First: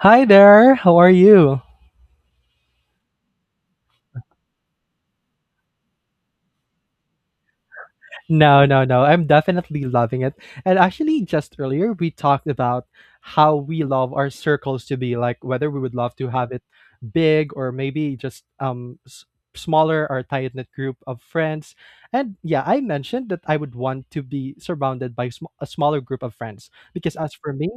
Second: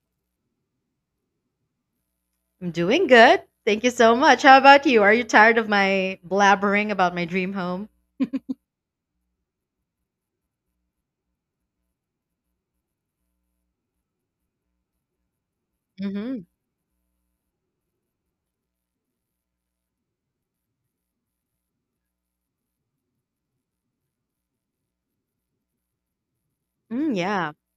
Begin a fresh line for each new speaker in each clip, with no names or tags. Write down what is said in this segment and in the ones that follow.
Hi there, how are you?
I'm doing good. Thank you so much. How about you? Are you tired of my blabbering about my dream home?
No, no, no. I'm definitely loving it. And actually, just earlier, we talked about how we love our circles to be like whether we would love to
Hmm.
have it big or maybe just smaller or tight knit group of friends. And yeah, I mentioned that I would want to be surrounded by a smaller group of friends
Mm,
because as
yeah.
for me,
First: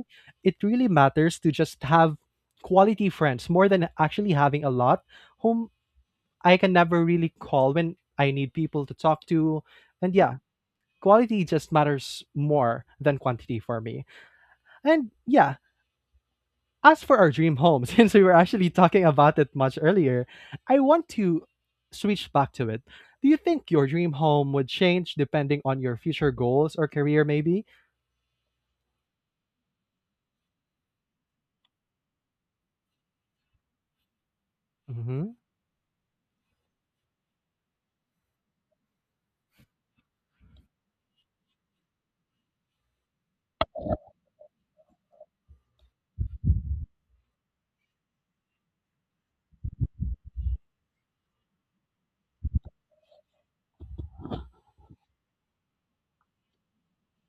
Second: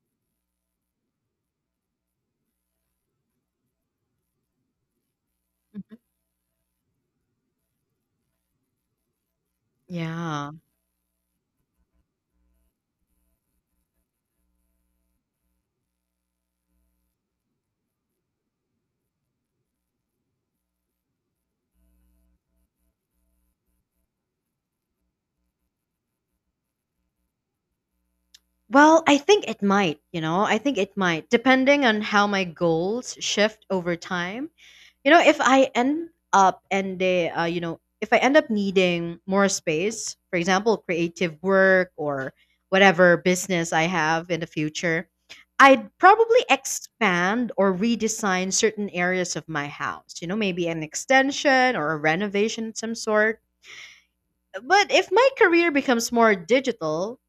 it really matters to just have quality friends more than actually having a lot whom
Mhm.
I can never really call when I need people to talk to. And yeah,
Yeah.
quality just matters more than quantity for me. And yeah, as for our dream home, since we were actually talking about it much earlier, I want to switch back to it. Do you think your dream home would change depending on your future goals or career, maybe?
Well, I think it might, you know, I think it might, depending on how my goals shift over time. You know,
Hmm.
if I end up and they, you know, if I end up needing more space, for example, creative work or whatever business I have in the future, I'd probably expand or redesign certain areas of my house. You know, maybe an extension or a renovation of some sort. But if my career becomes more digital,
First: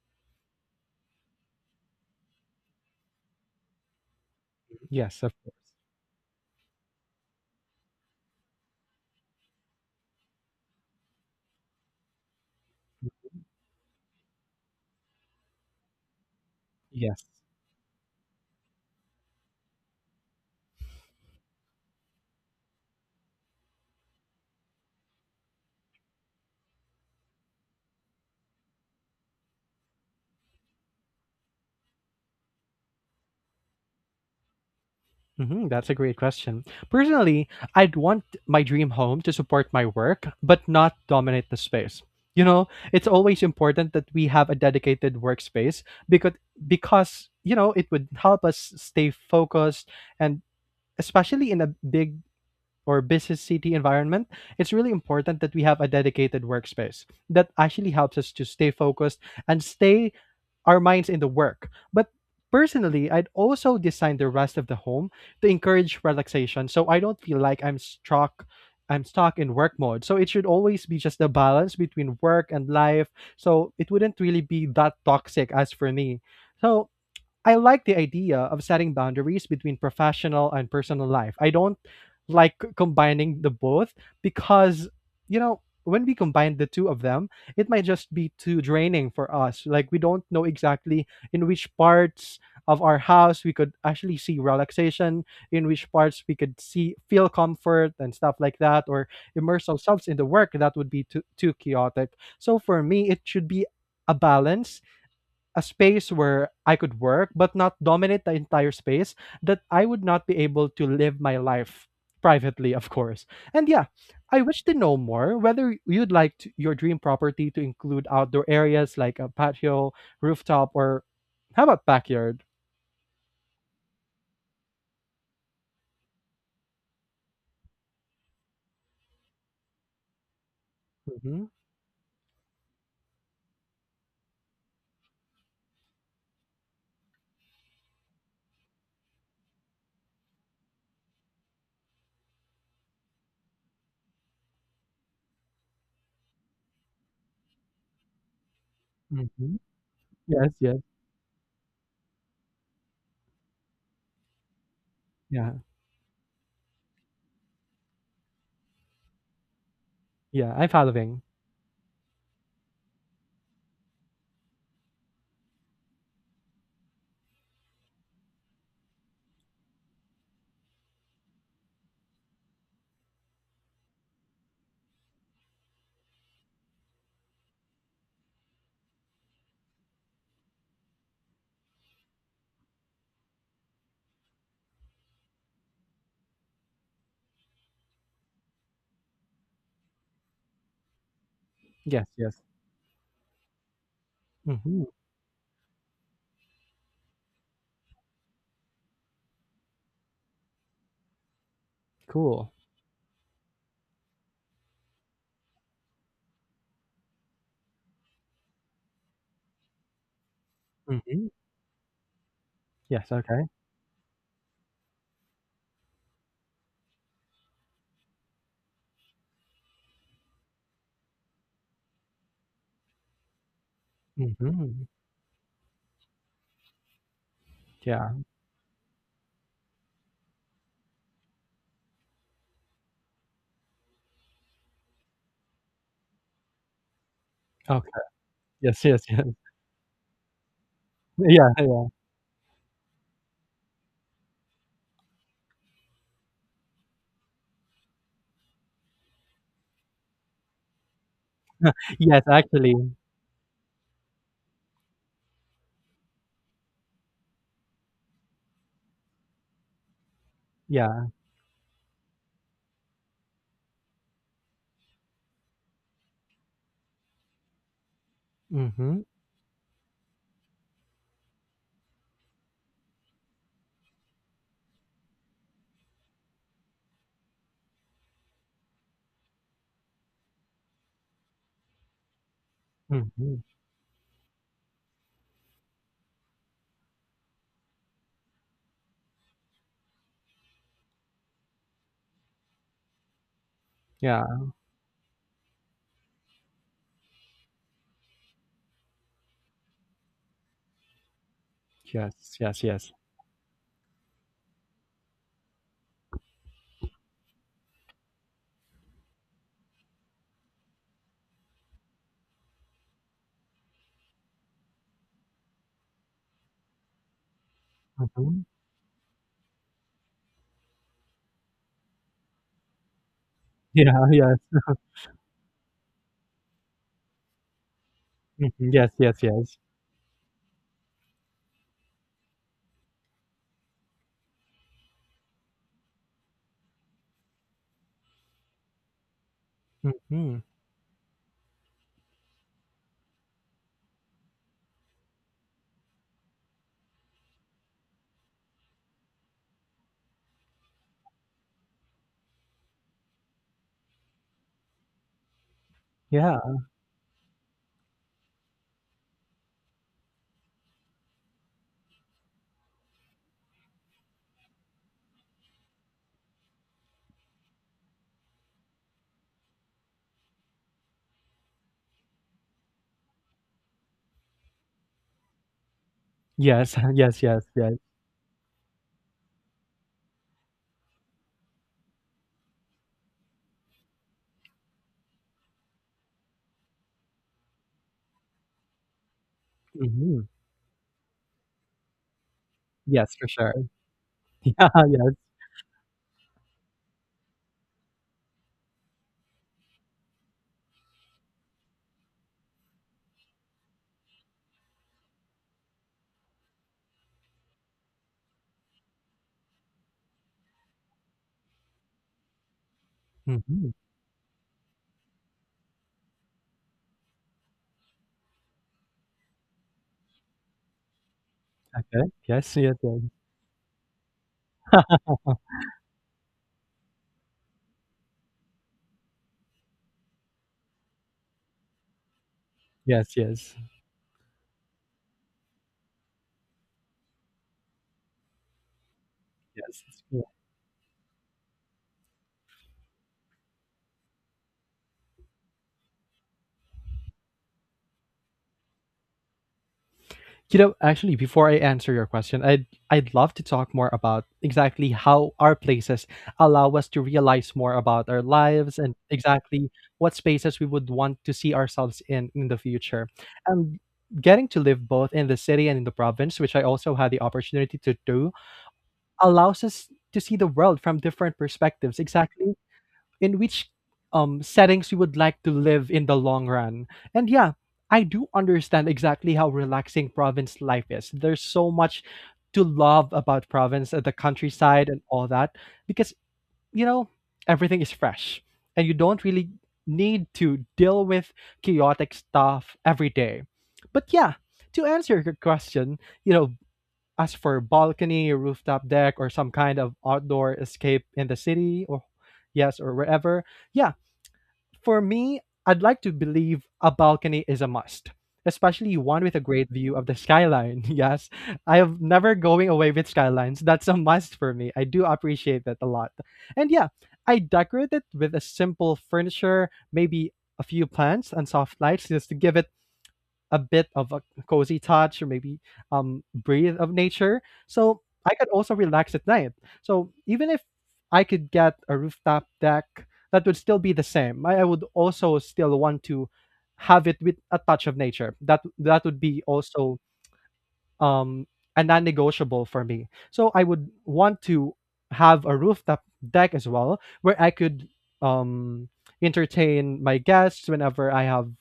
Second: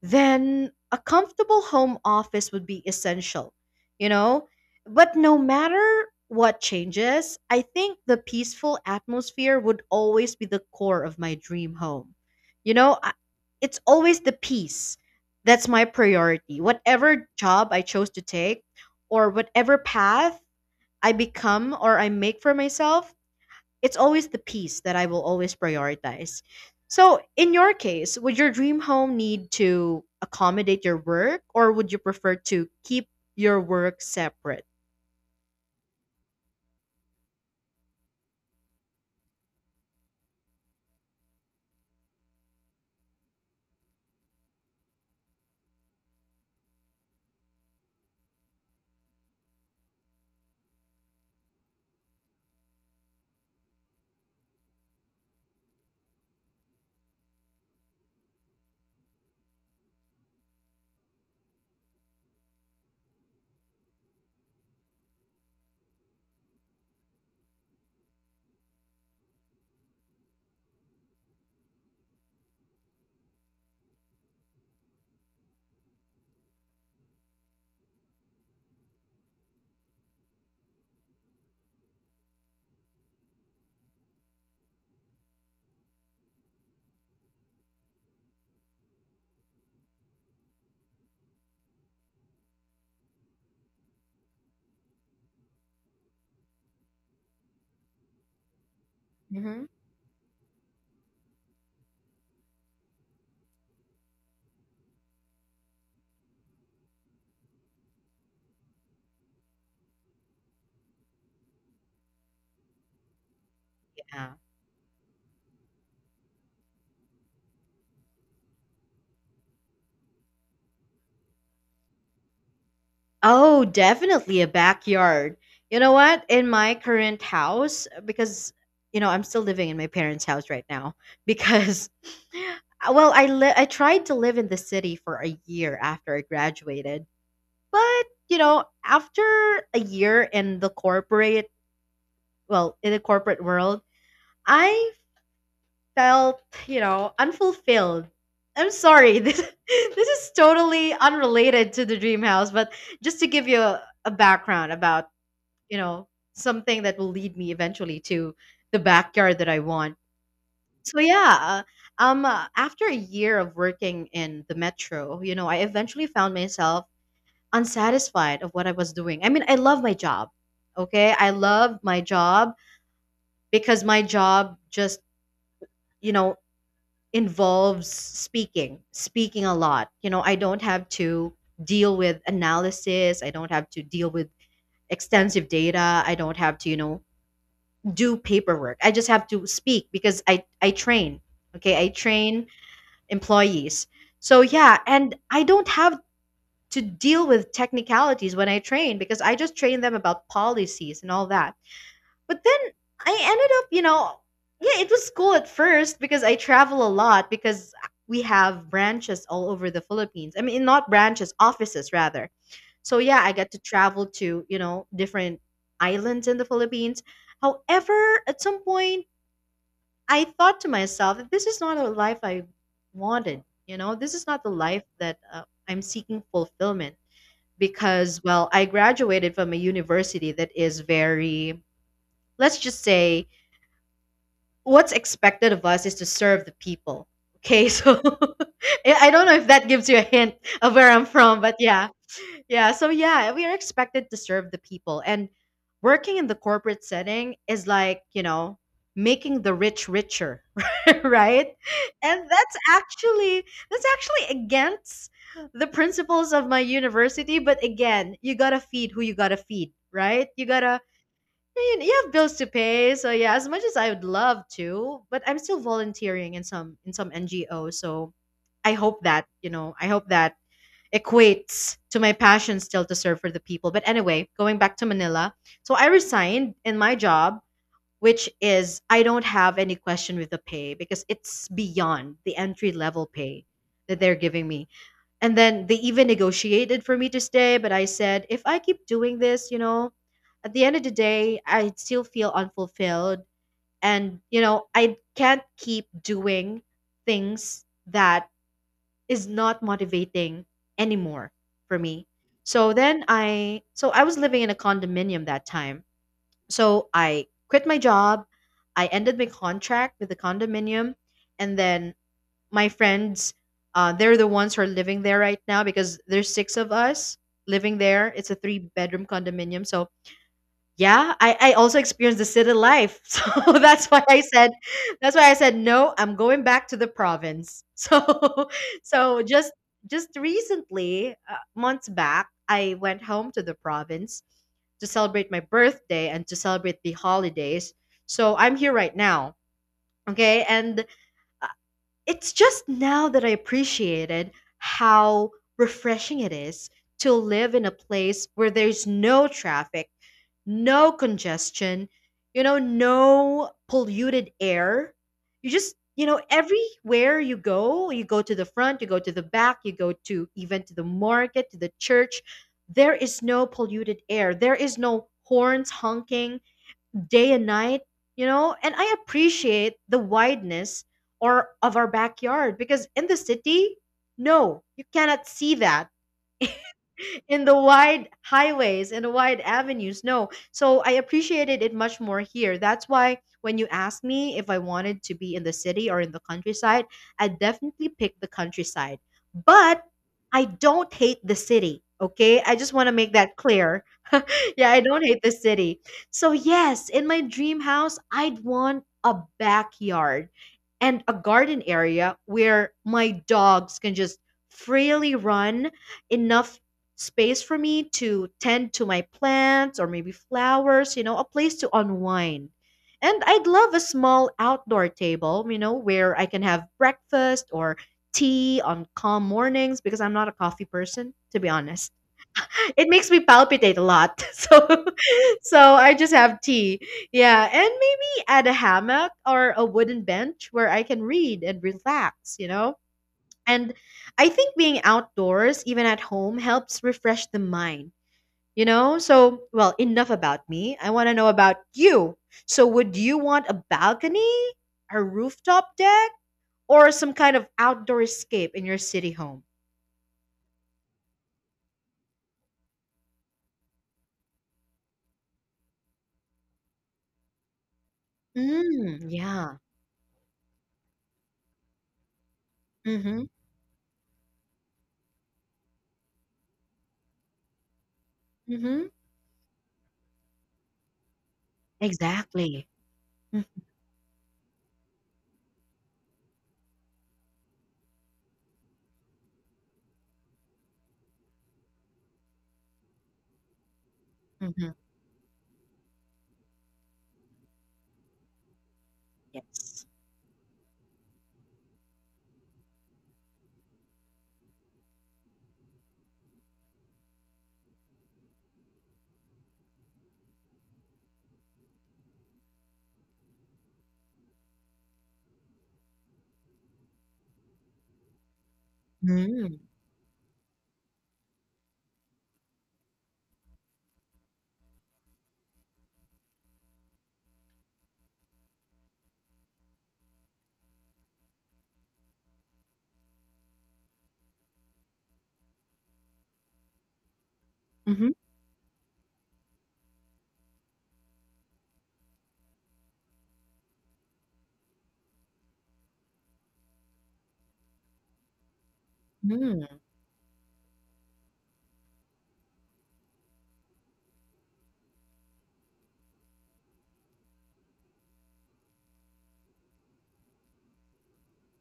then a comfortable home office would be essential, you know? But
Yes, of
no
course.
matter what changes, I think the peaceful atmosphere would always be the core of my dream home. You know, I, it's always the peace that's my priority.
Yes.
Whatever job I chose to take or whatever path I become or I make for myself, it's always the peace that I will always prioritize. So, in your case, would your dream home need to accommodate your work or would you prefer to keep your work separate?
Hmm, that's a great question. Personally, I'd want my dream home to support my work, but not dominate the space. You know, it's always important that we have a dedicated workspace because because you know it would help us stay focused and especially in a big or busy city environment, it's really important that we have a dedicated workspace that actually helps us to stay focused and stay our minds in the work. But personally, I'd also design the rest of the home to encourage relaxation so I don't feel like I'm stuck in work mode. So it should always be just a balance between work and life. So it wouldn't really be that toxic as for me. So I like the idea of setting boundaries between professional and personal life. I don't like combining the both because, you know, when we combine the two of them, it might just be too draining for us. Like, we don't know exactly in which parts of our house we could actually see relaxation, in which parts we could see feel comfort and stuff like that, or
Hmm.
immerse ourselves in the work that would be too chaotic. So, for me, it should be a balance a space where I could work but not dominate the entire space that I would not be able to live my life privately, of course. And yeah,
Yeah.
I wish to know more whether you'd like to, your dream property to include outdoor areas like a patio, rooftop, or how about backyard?
Oh, definitely a backyard. You know what? In my current house, because you know I'm still living in my parents' house right now,
Hmm.
because well, I tried to live in the city for a year after I graduated. But, you know, after a year in the corporate, well, in the corporate world, I felt, you know, unfulfilled. I'm sorry. This
Hmm.
this is
Yes, yes,
totally unrelated to the dream house, but just to give you a background about,
yeah,
you know, something that will lead me eventually to the backyard that I want.
yeah. I'm
So
following.
yeah, after a year of working in the metro, you know, I eventually found myself unsatisfied of what I was doing. I mean, I love my job. Okay? I love my job because my job just, you know, involves speaking, speaking a lot. You know, I don't have to deal with analysis, I don't have to deal with extensive data, I don't have to, you know, do paperwork. I just have to speak because I train. Okay? I
Yes, yes.
train employees. So yeah,
Hmm.
and I don't have to deal with technicalities when I train because I just train them about policies and all that. But
Cool.
then I ended up, you know, yeah, it was cool at first because I travel a lot because we have branches all over the Philippines. I mean, not
Hmm.
branches, offices rather. So
Yes.
yeah, I
Okay.
got to travel to, you know, different islands in the Philippines. However, at some point I thought to myself that this is not a life I wanted, you know, this is not the life
Hmm.
that I'm seeking fulfillment
Yeah.
because well I graduated from a university that is very, let's just say, what's expected of us is to serve the people, okay?
Okay.
So
Yes.
i
Yes.
I
Yes.
don't know if that gives you a hint of where I'm from,
Yeah.
but yeah.
Yeah.
Yeah, so yeah, we are expected to serve the people. And working in the corporate setting is like, you know, making the rich richer, right? And
Yes.
that's
Actually.
actually that's actually against the principles of my university, but again, you got to feed who you got to feed, right? You got to,
Yeah.
you have bills to pay. So yeah, as much as I would love to, but I'm still volunteering in some NGO, so I hope
Mhm,
that, you know, I hope that equates to my passion still to serve for the people. But anyway, going back to Manila, so I resigned in my job, which is I don't have any question with the pay because it's beyond the entry level
mhm.
pay that they're giving me. And then they even negotiated for me to stay, but I said, if I keep doing this, you know, at the end of the day, I still feel unfulfilled. And,
Yeah.
you know, I can't keep doing things that is not motivating anymore for me.
Yes, yes,
So
yes.
then I so I was living in a condominium that time. So I quit my job, I ended my contract with the condominium, and then my friends, they're the ones who are living there right now because there's six of us living there. It's a
Mhm.
three-bedroom condominium. So yeah, I also experienced the city life. So
Yeah,
that's why I said
yes.
that's why I said no, I'm going back to the province. So
Mhm. Yes, yes,
so just
yes.
just recently, months back, I went home to the province to celebrate my birthday and to celebrate the holidays. So I'm here right now.
Mhm.
Okay? And it's just now that I appreciated how refreshing it is to live in a place where there's no traffic, no congestion, you know, no polluted air. You just, you know,
Yeah.
everywhere you go to the front, you go to the back, you go to even to the market, to the church, there is no polluted air. There is no horns honking day and night, you know? And I appreciate the wideness or of our backyard because in the city, no, you cannot see that
Yes, yes, yes,
in the
yes.
wide highways, in the wide avenues. No. So I appreciated it much more here. That's why when you asked me if I wanted to be in the city or in the countryside, I definitely picked the countryside. But
Mhm.
I don't hate the city. Okay. I just want to make
Yes, for
that
sure.
clear.
Yeah,
Yeah, I don't
yes.
hate the city. So, yes, in my dream house, I'd want a backyard and a garden area where my dogs can just freely run, enough space for me to tend to my plants or maybe flowers, you know, a place to unwind. And I'd
Mhm.
love a small outdoor table, you know, where I can have breakfast or tea on calm mornings because I'm not a coffee person, to be honest.
Okay. Yes, yes,
It
yes.
makes me palpitate a lot. So so I just have tea. Yeah, and maybe add a hammock or a wooden bench where I can read and relax, you know?
Yes, yes.
And I think being outdoors, even at home, helps refresh the mind. You know? So, well,
Yes.
enough
Yes.
about me. I want to know about you. So, would you want a balcony, a rooftop deck, or some kind of outdoor escape in your city home?
You know, actually, before I answer your question, I'd love to talk more about exactly how our places allow us to realize more about our lives and
Mm, yeah.
exactly what spaces we would want to see ourselves in the future.
Mm-hmm.
And getting to live both in the city and in the province, which I also had the opportunity to do,
Mm-hmm.
allows us to see the world from different perspectives. Exactly
Exactly.
in which settings you would like to live in the long run. And yeah, I do understand exactly how relaxing province life is. There's so much to love about province, the
Mm-hmm.
countryside, and all that, because you know everything is fresh, and you don't really
Yes.
need to deal with chaotic stuff every day. But yeah, to answer your question, you know, as for balcony, rooftop deck, or some kind of outdoor escape in the city, or yes, or wherever, yeah, for me, I'd like to believe a balcony is a must, especially one with a
Mm-hmm.
great view of the skyline. Yes, I am never going away with skylines. That's a must for me. I do appreciate that a lot. And yeah, I decorate it with a simple furniture, maybe a few plants and soft lights just to give it a bit of a cozy touch or maybe breathe of nature. So
Mm-hmm.
I could also relax at night. So even if I could get a rooftop deck, that would still be the same. I would also still want to have it with a touch of nature. That would be also um a non-negotiable for me. So I would want to have a rooftop deck as well where I could um entertain my guests whenever I have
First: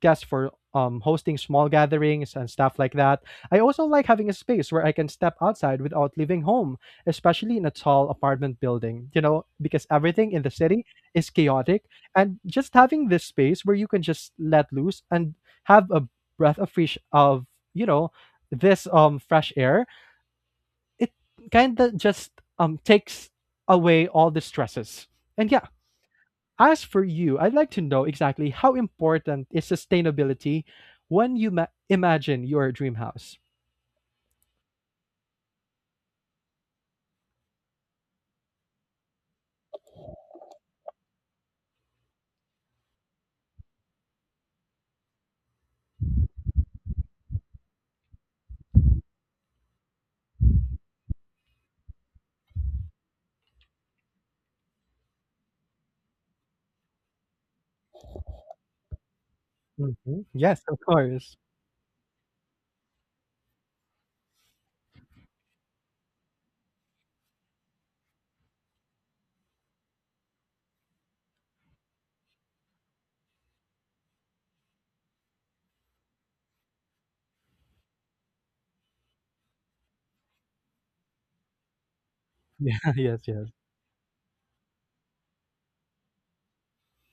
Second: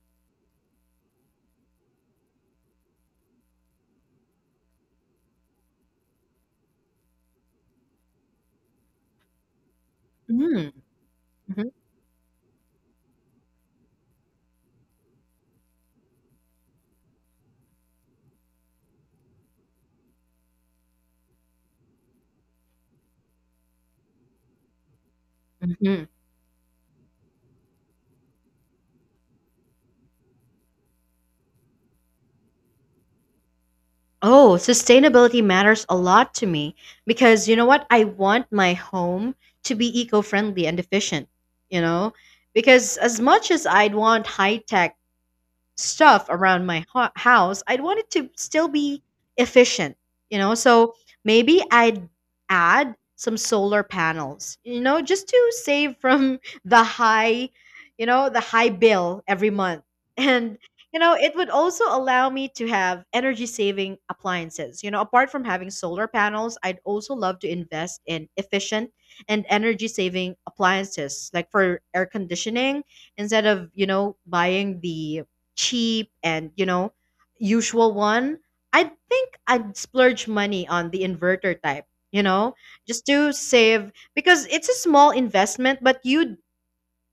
guests for hosting small gatherings and stuff like that. I also like having a space where I can step outside without leaving home, especially in a tall apartment building, you know, because everything in the
Mm-hmm.
city is chaotic and just having this space where you can just let loose and have a breath of fresh of you know this fresh air, it kind of just takes away all the stresses. And yeah,
Mm-hmm.
as for you, I'd like to know exactly how important is sustainability when you imagine your dream house.
Oh, sustainability matters a lot to me because you know what? I want my home to be eco friendly and efficient, you know? Because as much as I'd want high tech stuff around my house, I'd want it to still be efficient, you know? So maybe I'd add some solar panels, you know, just to save from the high, you know, the high bill every month.
Mhm.
And,
Yes, of
you know, it
course.
would also allow me to have energy saving appliances. You know, apart from having solar panels, I'd also love to invest in efficient and energy saving appliances, like for air conditioning, instead of, you know, buying the cheap and you know usual one, I think I'd splurge money on the inverter type, you know,
Yeah,
just
yes,
to
yes.
save because it's a small investment but you'd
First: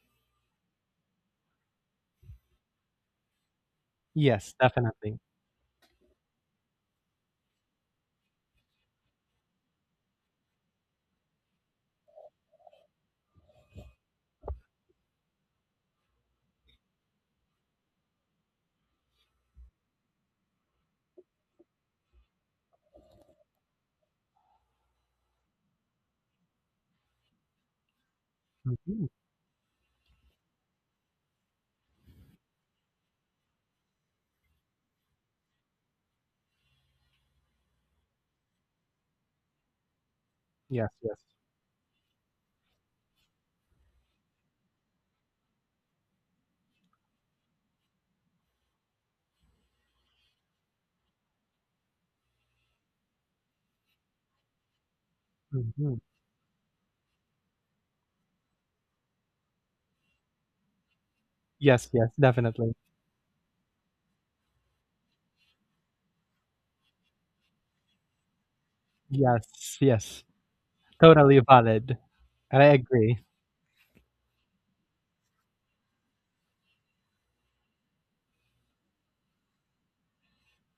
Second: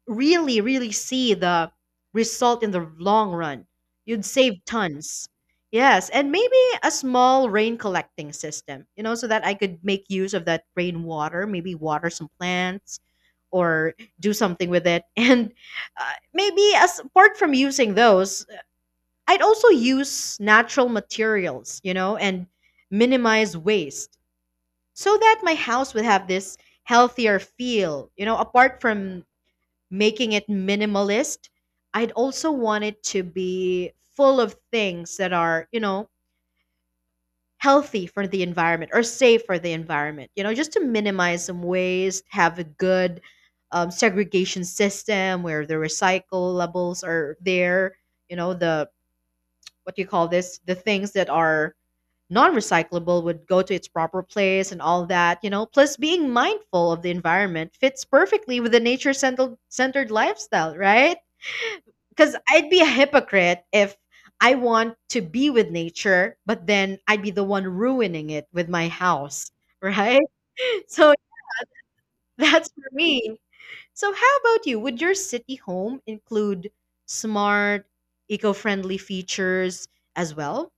really see the result in the long run. You'd save
Yes, definitely.
tons. Yes, and maybe a small rain collecting system, you know, so that I could make use of that rainwater, maybe water some plants or do something with it. And maybe as apart from using those, I'd also use natural materials, you know, and minimize waste so that my house would have this healthier feel. You know, apart
Mhm.
from making it minimalist, I'd also want it to be full of things that are, you know, healthy for the environment or safe for the environment, you know, just to
Yes, yes.
minimize some waste, have a good segregation system where the recyclables are there, you know, the, what do you call this? The things that are non-recyclable would go to its proper place and all that, you know, plus
Mhm.
being mindful of the environment fits perfectly with the nature centered lifestyle, right?
Yes, yes,
Because I'd
definitely.
be a hypocrite if I want to be with nature but then I'd be the one ruining it with my house,
Yes,
right?
yes.
So
Totally valid, and I
that's for
agree.
me. So how about you, would your city home include smart eco-friendly features as well?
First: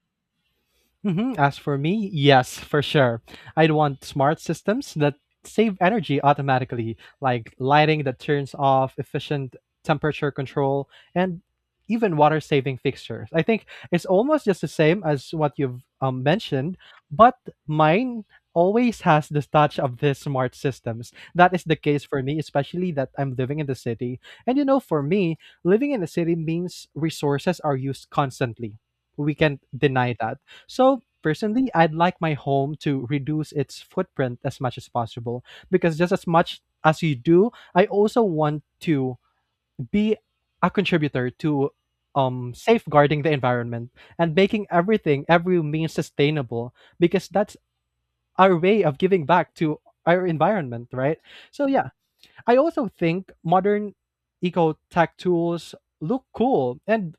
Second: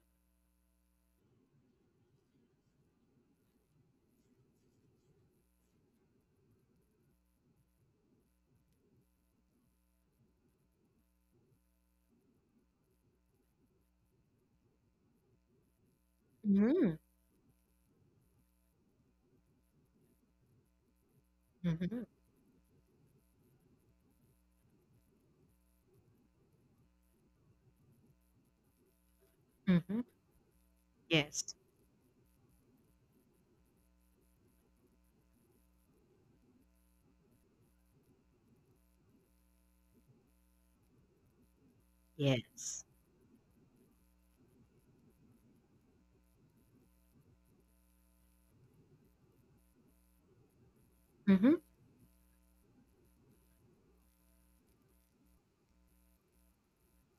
Hmm, as for me, yes, for sure. I'd want smart systems that save energy automatically, like lighting that turns off, efficient temperature control, and even water saving fixtures. I think it's almost just the same as what you've mentioned,
Hmm.
but mine always has this touch of these smart systems. That is the
Hmm.
case for me, especially that I'm living in the city. And you know, for me, living in the city means resources are used constantly. We can't
Hmm.
deny that so
Yes.
personally, I'd like my home to reduce its footprint as much as possible because just as much as you do, I also want to be a contributor to
Yes.
safeguarding the environment and making everything every means sustainable because that's our way of giving back to our environment, right?
Mhm.
So yeah, I also think modern eco tech tools look cool and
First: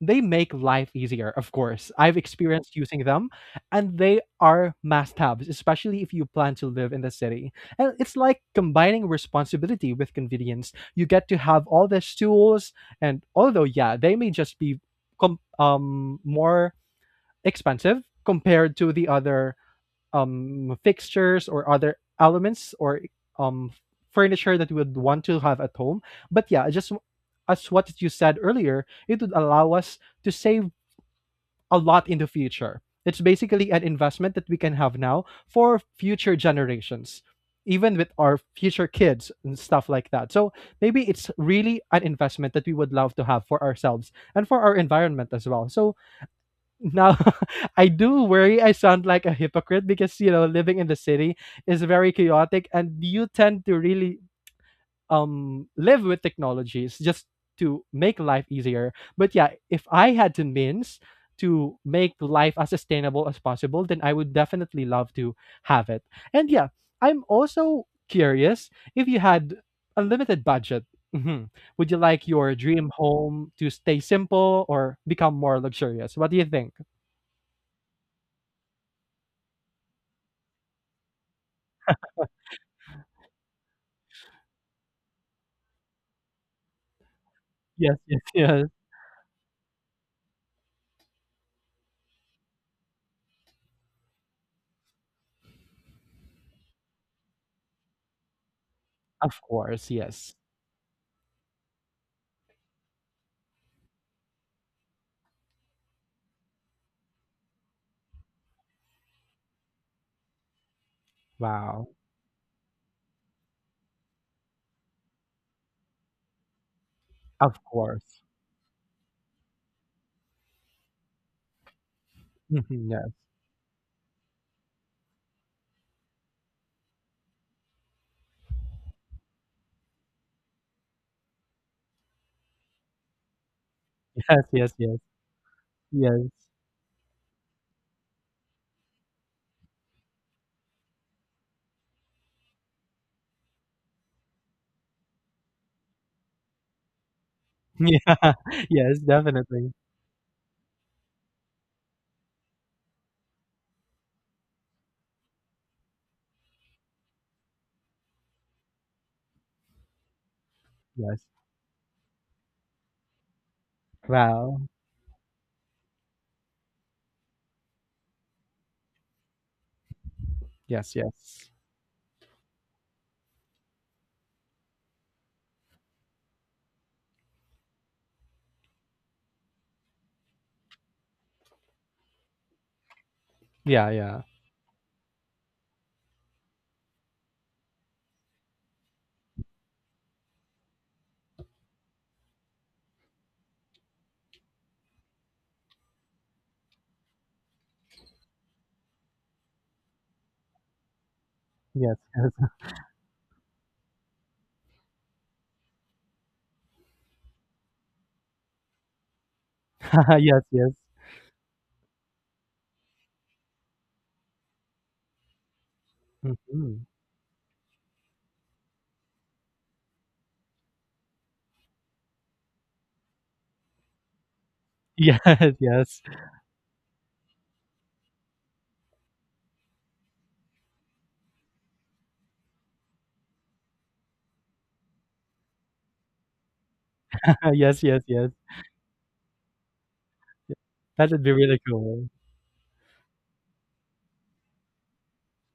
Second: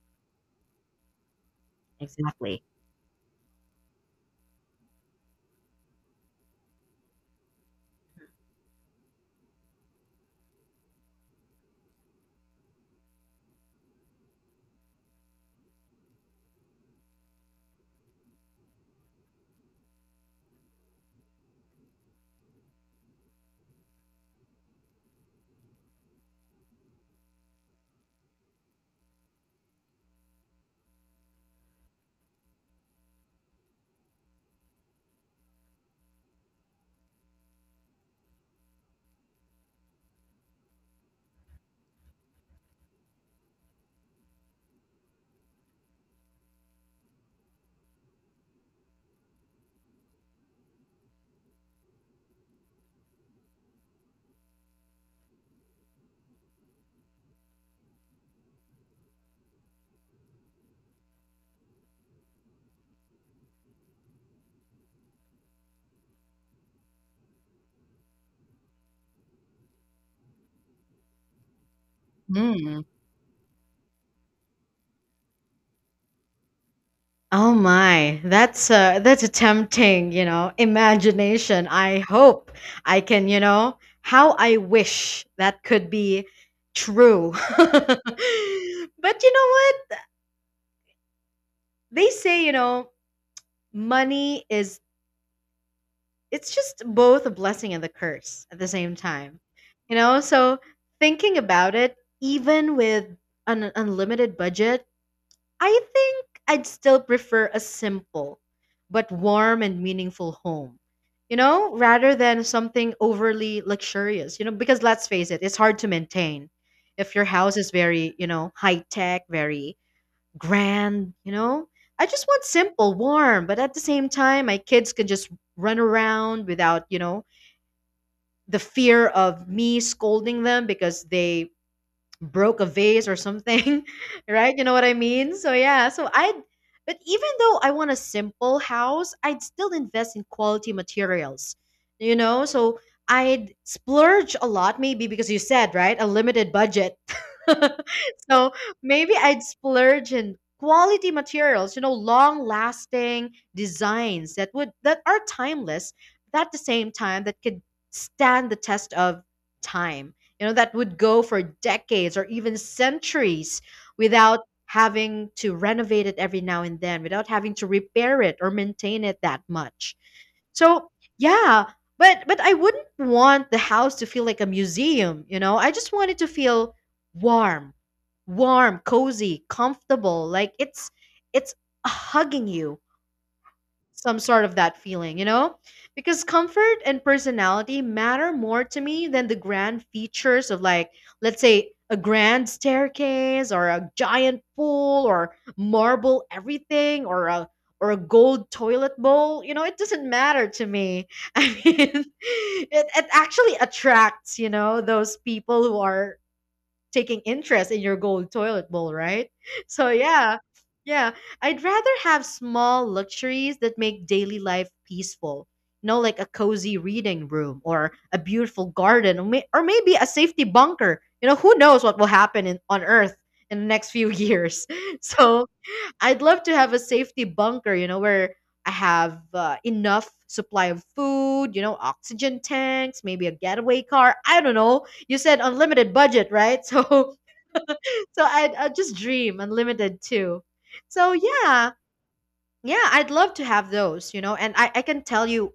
they make life easier, of course. I've
Exactly.
experienced using them, and they are must haves, especially if you plan to live in the city. And it's like combining responsibility with convenience. You get to have all these tools, and although, yeah, they may just be more expensive compared to the other fixtures or other elements or um furniture that we would want to have at home. But yeah, just as what you said earlier, it would allow us to save a lot in the future. It's basically an investment that we can have now for future generations, even with our future kids and stuff like that. So maybe it's really an investment that we would love to have for ourselves and for our environment as well. So now, I do worry I sound like a hypocrite because you know living in the city is very chaotic, and you tend to really live with technologies just to make life easier. But yeah, if I had the means to make life as sustainable as possible, then I would definitely love to have it. And yeah, I'm also curious if you had unlimited budget. Mhm, would you like your
Mm.
dream home to stay simple or become more luxurious? What do you think?
Oh my, that's a tempting, you know, imagination. I hope I can, you know, how I wish that could be true. But
Yes, yes, yes.
you know what? They say, you know, money is, it's just both a blessing and a curse at the same time.
Of course,
You know,
yes.
so thinking about it, even with an unlimited budget, I think I'd still prefer a simple but warm and meaningful home,
Wow.
rather than something overly luxurious, because let's face it, it's hard to maintain if your house
Of
is very,
course.
you know, high tech, very grand. I just want
Mhm.
simple,
Yes,
warm, but at the same time, my kids can just run around without the fear of me scolding them because they broke a vase or something,
yes,
right? You know
yes,
what I
yes,
mean? So yeah, so
yes.
I but even though I want a simple house, I'd still invest in quality materials. You know, so I'd splurge a lot maybe because you said, right? A limited budget. So
Yeah, yes,
maybe I'd
definitely.
splurge in quality materials, long-lasting designs that are timeless, but at the same time that could stand the test of time that would go
Yes.
for decades or even centuries without
Wow.
having to renovate it every now and then without having to repair it or maintain it that much. So
Yes, yes.
yeah, but I wouldn't want the house to feel like a museum. I just want it to feel warm, warm, cozy, comfortable, like it's hugging you.
Yeah,
Some
yeah.
sort of that feeling, you know? Because comfort and personality matter more to me than the grand features of, like, let's say, a grand staircase or a giant pool or marble everything or a gold toilet bowl, it doesn't matter to me. I mean,
Yes, yes.
it actually attracts those people who are taking interest in your gold toilet bowl, right? So yeah.
Yes, yes.
Yeah, I'd rather have small luxuries that make daily life peaceful. You know, like a cozy
Mhm.
reading room or a beautiful garden or, or maybe a safety bunker. You know, who knows what will happen on Earth in the next few years.
Yes,
So
yes.
I'd love to have a safety bunker, where I have enough supply of food, oxygen tanks, maybe a getaway car. I don't know. You said unlimited budget, right? So,
Yes, yes,
so
yes.
I I just dream unlimited too.
That
So
would be really
yeah,
cool.
yeah, I'd love to have those, and I can tell you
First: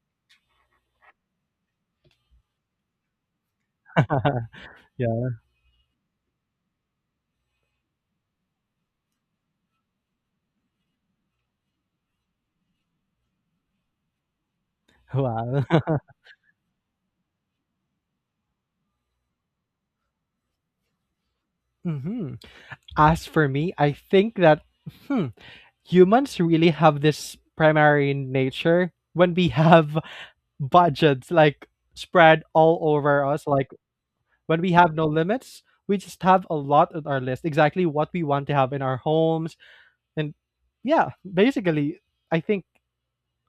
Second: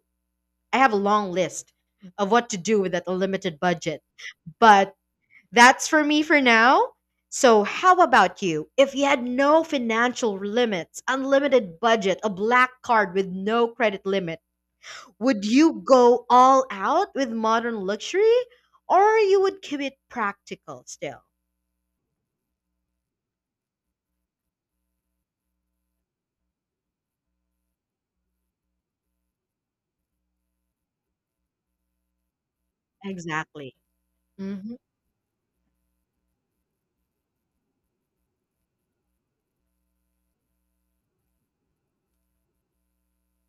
I have a long list of what to do with that unlimited budget, but
Yeah.
that's for me for now. So, how about you? If you had no financial limits, unlimited budget, a black card with no credit limit, would
Wow.
you go all out with modern luxury or you would keep it practical still?
Hmm, as for me, I think that hmm, humans really have this primary nature when we have budgets like spread all over us. Like
Exactly.
when we
Mm-hmm.
have no limits, we just have a lot on our list, exactly what we want to have in our homes. And yeah, basically, I think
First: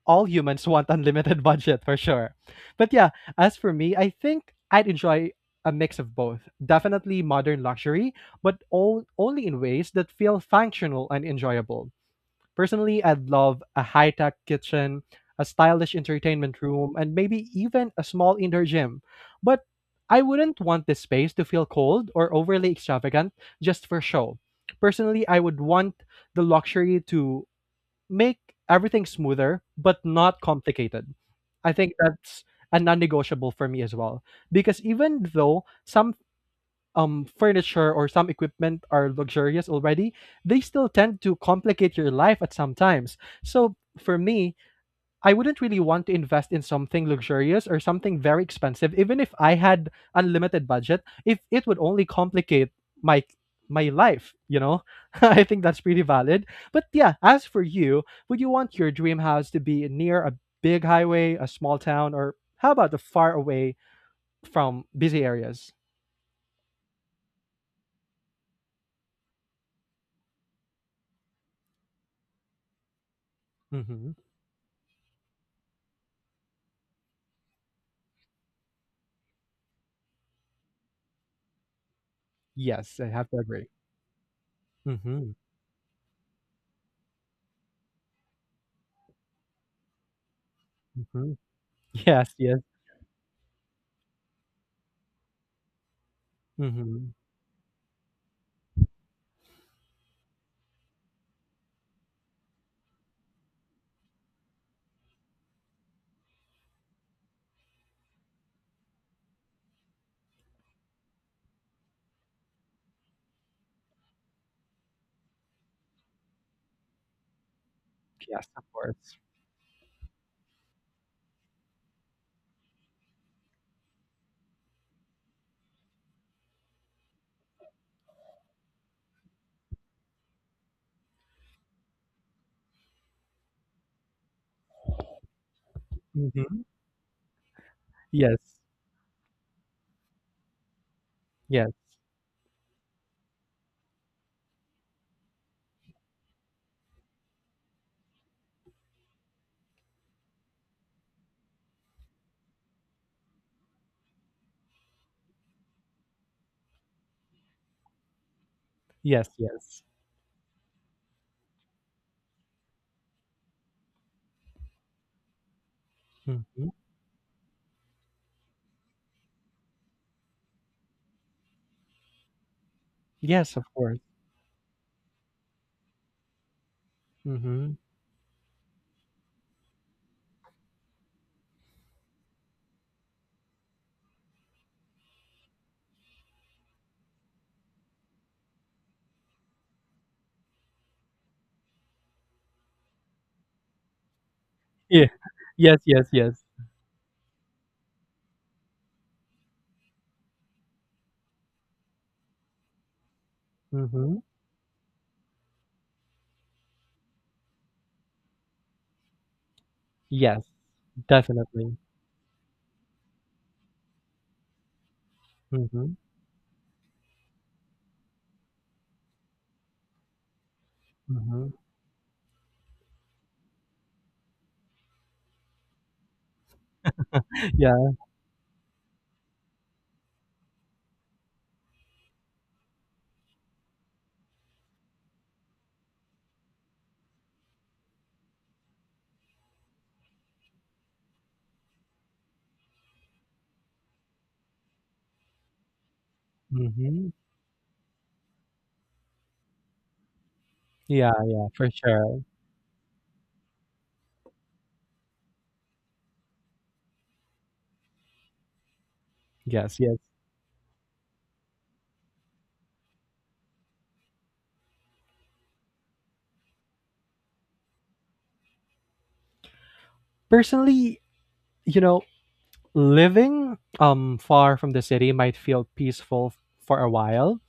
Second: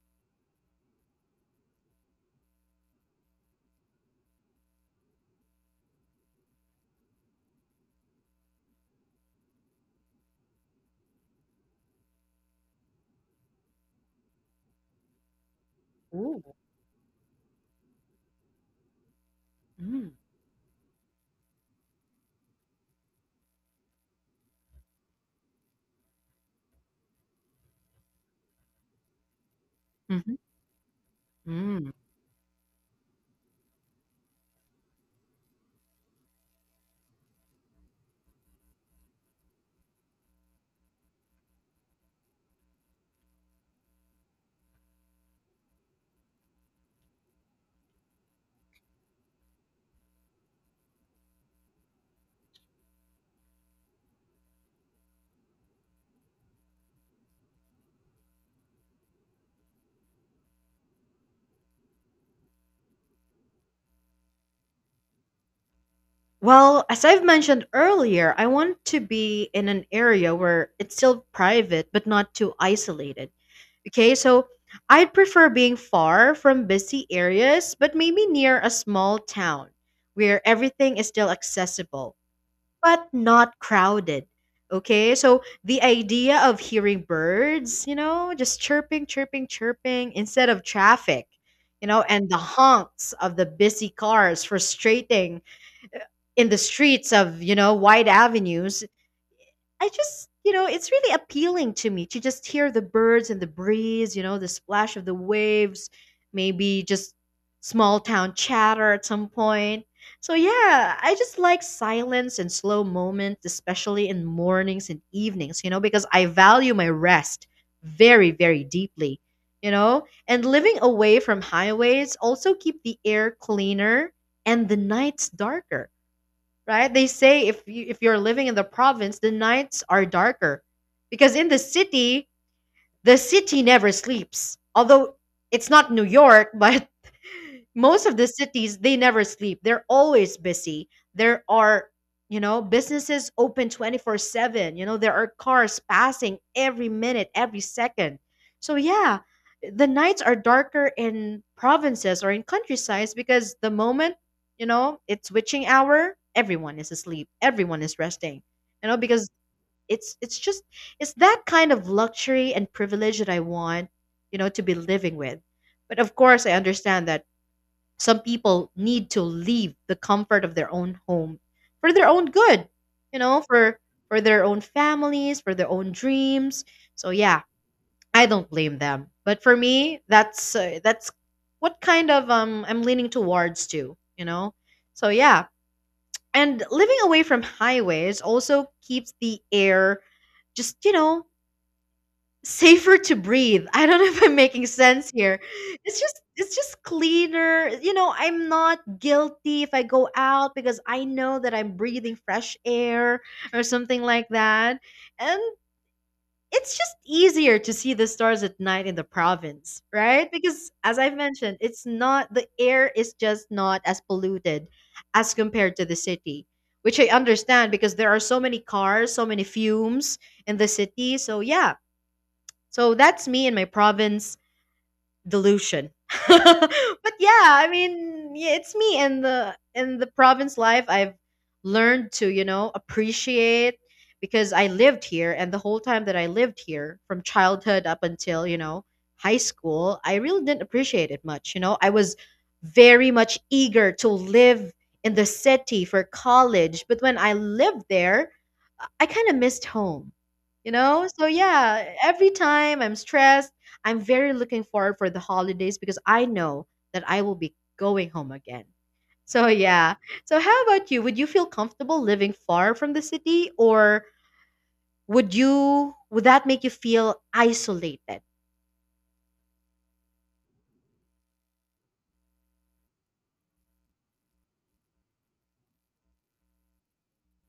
all humans want unlimited budget for sure. But yeah, as for me, I think I'd enjoy a mix of both. Definitely modern luxury, but all, only in ways that feel functional and enjoyable. Personally, I'd love a high-tech kitchen, a stylish
Ooh.
entertainment room, and maybe even a small indoor gym. But
Mm-hmm.
I wouldn't want this space to feel cold or overly extravagant just for show. Personally, I would want the luxury to make everything smoother but not complicated. I
Mm-hmm.
think that's a non-negotiable for me as well because even though some furniture or some equipment are luxurious already, they still tend to complicate your life at some times. So for me, I wouldn't really want to invest in something luxurious or something very expensive, even if I had unlimited budget, if it would only complicate my my life, you know? I think that's pretty valid. But yeah, as for you, would you want your dream house to be near a big highway, a small town, or how about the far away from busy areas?
Well, as I've mentioned earlier, I want to be in an area where it's still private but not too isolated.
Mm-hmm.
Okay, so I'd prefer being far from busy areas but maybe near a small town where everything is still accessible
Yes,
but
I have to
not
agree.
crowded. Okay,
Mhm,
so the idea of hearing birds, just chirping, chirping, chirping instead of traffic,
mhm.
you know, and
Yes,
the
yes.
honks of the busy cars frustrating in the streets
Mhm.
of wide avenues. I just, it's really appealing to me to just hear the birds and the breeze, the splash of the waves, maybe just small town chatter at some point. So yeah, I just like silence and slow moments, especially in mornings and evenings, because I value my rest very
Yes, of
very
course.
deeply. And living away from highways also keep the air cleaner and the nights darker, right? They say if you if you're living in the province, the nights are darker because in the city never sleeps. Although it's not New York,
Mhm.
but most of the
Yes,
cities, they never sleep, they're always busy. There
yes,
are businesses open 24/7. There are cars passing every minute every second. So yeah, the nights are darker in provinces or in countrysides because the moment, it's witching hour, everyone is asleep, everyone is resting, because
yes, yes.
it's just it's that kind of luxury and privilege that I want, to be living with. But of course I
Mhm.
understand that some people need to leave the comfort of their own home for their own good,
Yes, of
for
course.
their own families, for their own dreams. So yeah,
Mhm.
I don't blame them. But for me, that's what kind of, I'm leaning towards too, So yeah, and living away from highways also keeps the air just, safer to breathe. I don't know if I'm making
Yeah.
sense here.
Yes,
It's
yes,
just
yes.
it's just cleaner. You know, I'm not guilty if I go out because I know that I'm breathing fresh air or something
Mhm.
like that. And it's just easier to see the stars at night in the province, right?
Yes,
Because as I've mentioned,
definitely.
it's not the air is just not as polluted as compared to the
Mhm,
city, which I understand because there are so many cars, so many fumes in the city. So
mhm.
yeah, so that's me and my province delusion. But yeah, I
Yeah.
mean, yeah, it's me in the province life. I've learned to, appreciate, because I lived here, and the whole time that I lived here from childhood up until, high school, I really didn't appreciate it much. I was very much eager to live in the city for college, but
Mhm.
when I lived there, I kind of missed home. You know?
Yeah,
So
yeah, for
yeah,
sure.
every time I'm stressed, I'm very looking forward for the holidays because I know that I will be going home again. So
Yes,
yeah.
yes.
So how about you? Would you feel comfortable living far from the city, or would that make you feel isolated?
Personally, you know living far from the city might feel peaceful for a while.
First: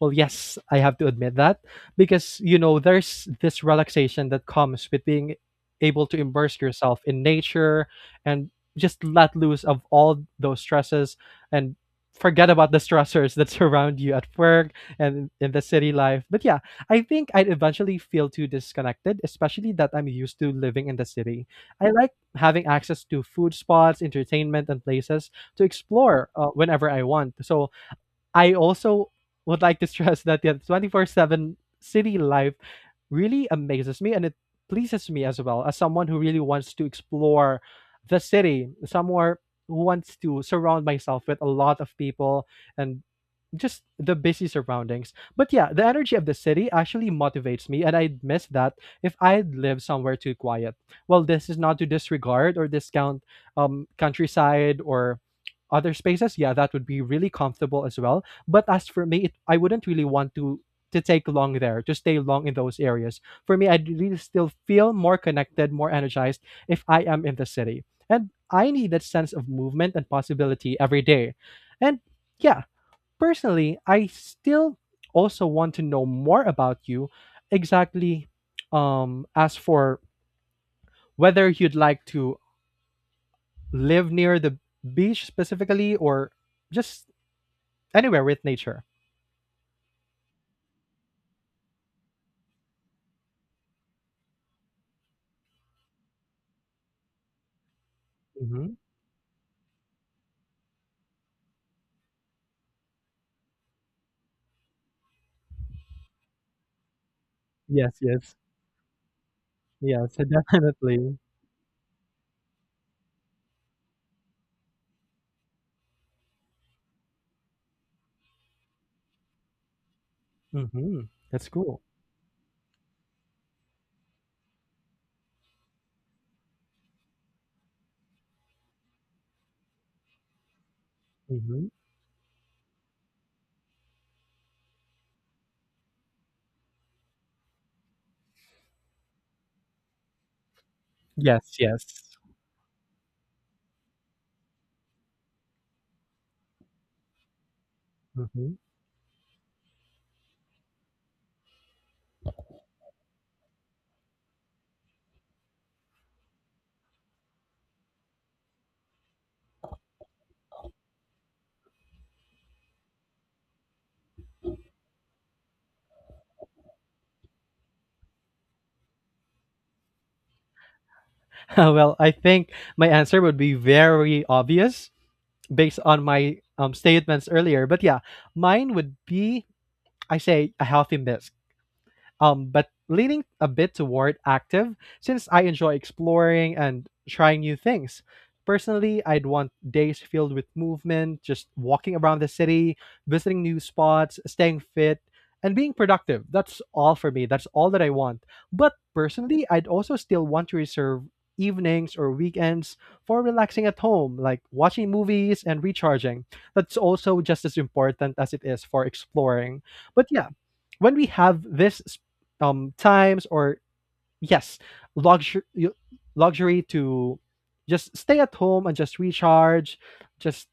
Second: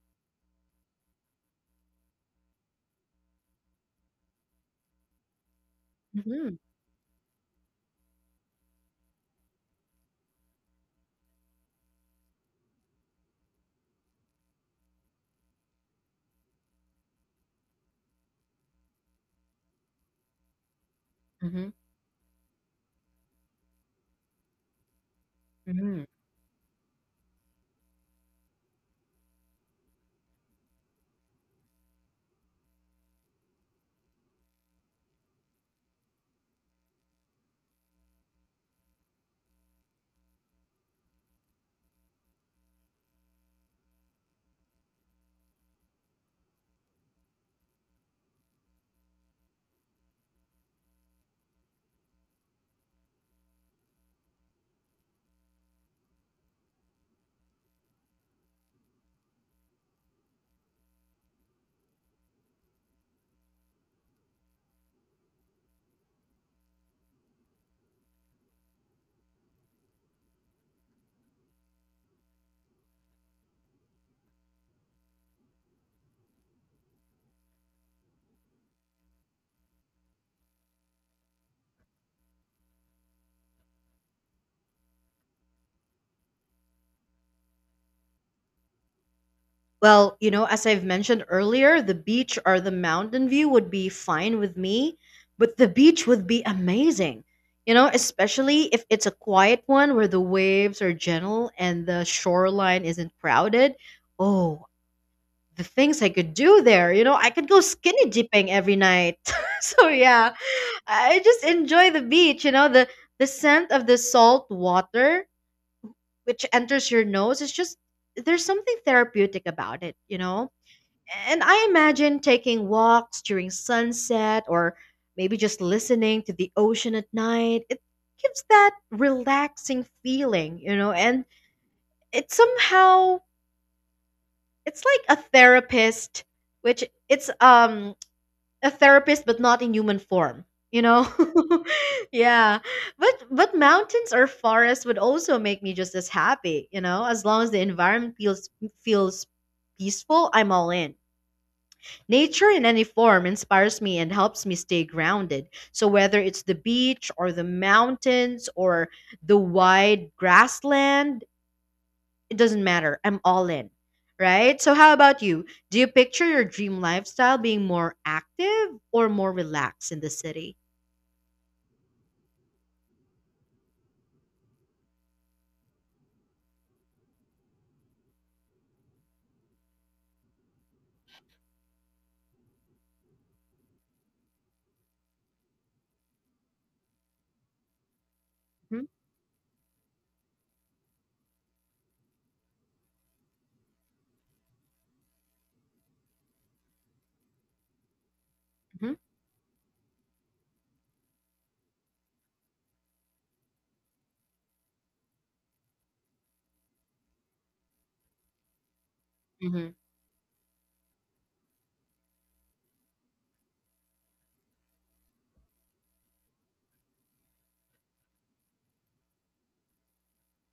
Well, yes, I have to admit that because there's this relaxation that comes with being able to
Mhm.
immerse yourself in nature and just let loose of all those stresses and forget about the stressors that surround you at work and in the city life. But yeah, I think I'd eventually feel too disconnected, especially that I'm used to living in the city.
Mhm.
I like having access to food spots, entertainment, and places to
Mhm.
explore whenever I want. So I also would like to stress that the 24/7 city life really amazes me and it pleases me as well as someone who really wants to explore the city, somewhere who wants to surround myself with a lot of people and just the busy surroundings. But yeah, the energy of the city actually motivates me, and I'd miss that if I'd lived somewhere too quiet. Well, this is not to disregard or discount countryside or other spaces. Yeah, that would be really comfortable as well. But as for me, I wouldn't really want to take long there, to stay long in those areas. For me, I'd really still feel more connected, more energized if I am in the city. And I need that sense of movement and possibility every day. And yeah, personally, I still also want to know more about you. Exactly, as for whether you'd like to live near the beach specifically or just anywhere with nature.
Well, as I've mentioned earlier, the beach or the mountain view would be fine with me, but the beach would be amazing. Especially
Hmm.
if it's a quiet one where the waves are gentle and the shoreline isn't crowded. Oh, the things I could do there. You know, I could go
Yes,
skinny
yes,
dipping every night. So
yes,
yeah,
definitely.
I just enjoy the beach, the scent of the salt water, which enters your nose, is just, there's something therapeutic about it, you know?
Hmm.
And
That's
I
cool.
imagine taking walks during sunset or maybe just listening to the ocean at night. It gives that relaxing feeling, and
Hmm.
it somehow, it's like a therapist, which it's, a therapist but not in human form, you know?
Yes, yes.
Yeah. But mountains or forests would also make me just as happy, as long as the environment feels
Hmm.
feels peaceful, I'm all in. Nature in any form inspires me and helps me stay grounded. So, whether it's the beach or the mountains or the wide grassland, it doesn't matter. I'm all in, right? So, how about you? Do you picture your dream lifestyle being more active or more relaxed in the city?
Well, I think my answer would be very obvious based on my statements earlier. But yeah, mine would be I say a healthy mix but leaning a bit toward active since I enjoy exploring and trying new things.
Hmm.
Personally, I'd want days filled with movement, just walking around the city, visiting new spots, staying fit, and being productive. That's all for me. That's all that I want. But
Hmm.
personally, I'd also still want to reserve evenings or weekends for relaxing at home, like watching movies and recharging. That's also just as important as it is for exploring.
Hmm.
But yeah, when we have this times or yes luxury luxury to just stay at home and just recharge just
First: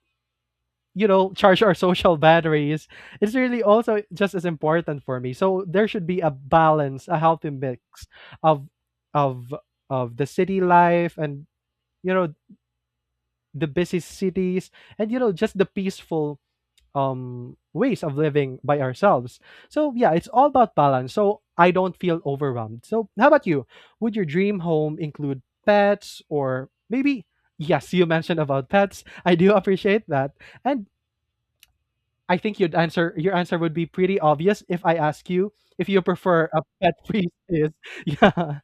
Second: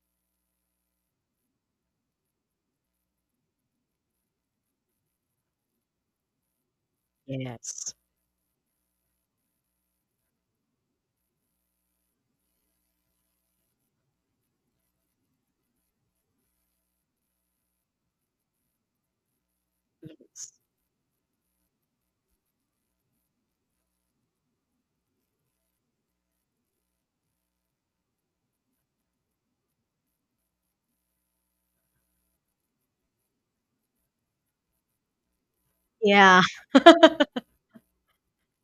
charge our social batteries. It's really also just as important for me, so there should be a balance, a healthy mix
Yes.
of of of the city life and, you know the busy cities, and just the peaceful ways of living by ourselves. So yeah, it's all
Yes.
about balance. So I don't feel overwhelmed. So how about you? Would your dream home include pets or maybe yes, you mentioned about pets. I do appreciate that. And I think you'd answer your answer would be pretty obvious if I ask you if you
Yeah.
prefer a pet free space. Yeah.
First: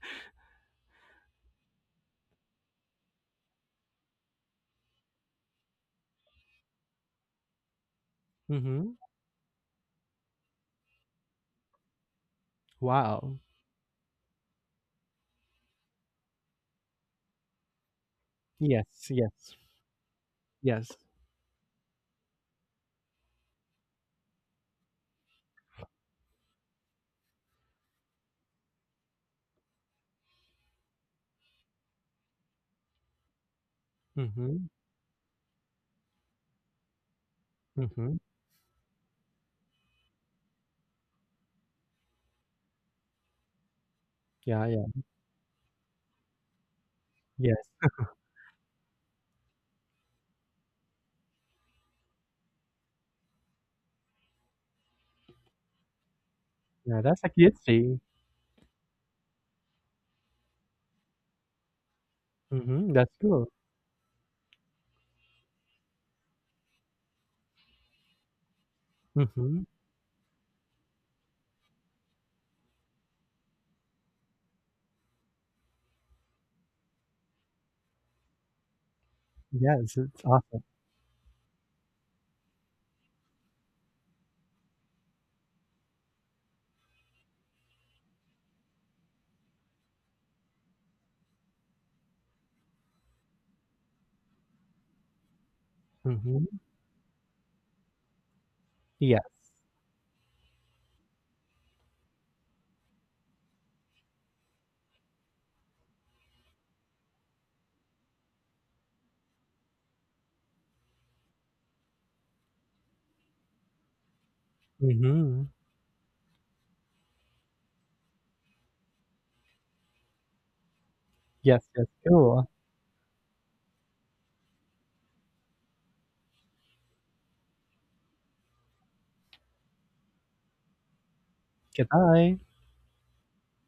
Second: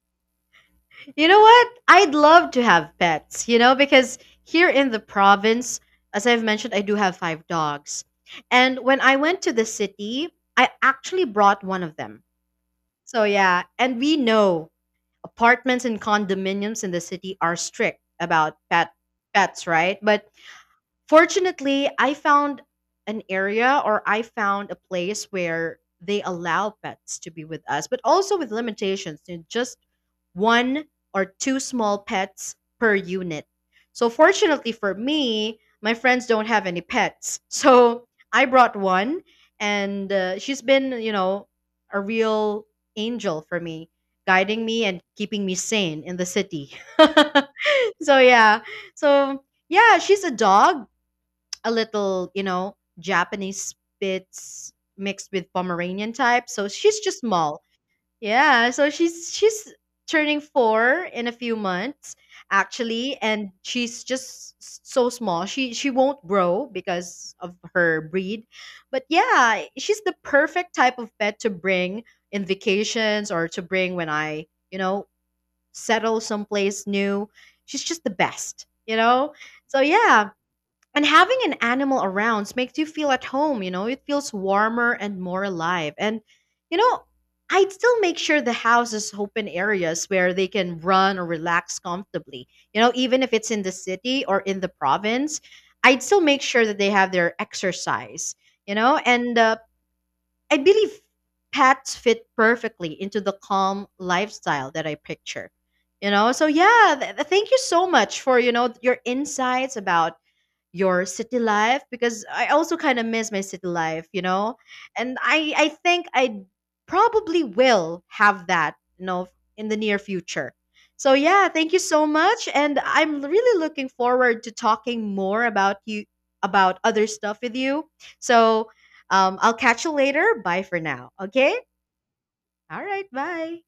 You know what? I'd love to have pets, because here in the province, as I've mentioned, I do have five dogs. And
Mm-hmm.
when I went to the city, I actually brought one of them. So,
Wow.
yeah. And we know apartments and condominiums in the city are strict about
Yes, yes,
pets, right? But
yes.
fortunately, I found an area, or I found a place where they allow pets to be with us, but also with limitations, you just one or two small pets per unit. So,
Mm-hmm.
fortunately for me, my friends don't have any pets. So,
Mm-hmm.
I brought one, and she's been, a real angel for me, guiding
Yeah,
me and
yeah.
keeping me sane in the city.
Yes.
So, yeah. So, yeah, she's a dog, a little, Japanese Spitz mixed with Pomeranian type. So she's
Yeah,
just
that's a cute
small.
thing.
Yeah, so she's turning 4 in a few months
Mm-hmm. That's
actually,
cool.
and she's just so small. She won't grow because of her breed. But
Mm-hmm.
yeah, she's the perfect type of pet to bring in vacations or to bring when I, you know, settle someplace new. She's just the best, you know? So
Yes, it's
yeah,
awesome.
and having an animal around makes you feel at home, it feels warmer and more alive. And, you know, I'd still make sure the house is open areas where they can run or relax comfortably. Even if it's in the city or in the province, I'd still make
Mhm.
sure that they have their exercise, you know, and
Yes.
uh, I believe pets fit perfectly into the calm lifestyle that I picture. So yeah, thank you so much for, your insights about your city life, because I also kind of miss my city life, you know? And
Mhm.
I think I probably will have that, in the near future. So yeah,
Yes,
thank you
yes,
so much,
cool.
and I'm really looking forward to talking more about you, about other stuff with you. So, I'll catch you later. Bye for now. Okay?
Goodbye.
All right. Bye.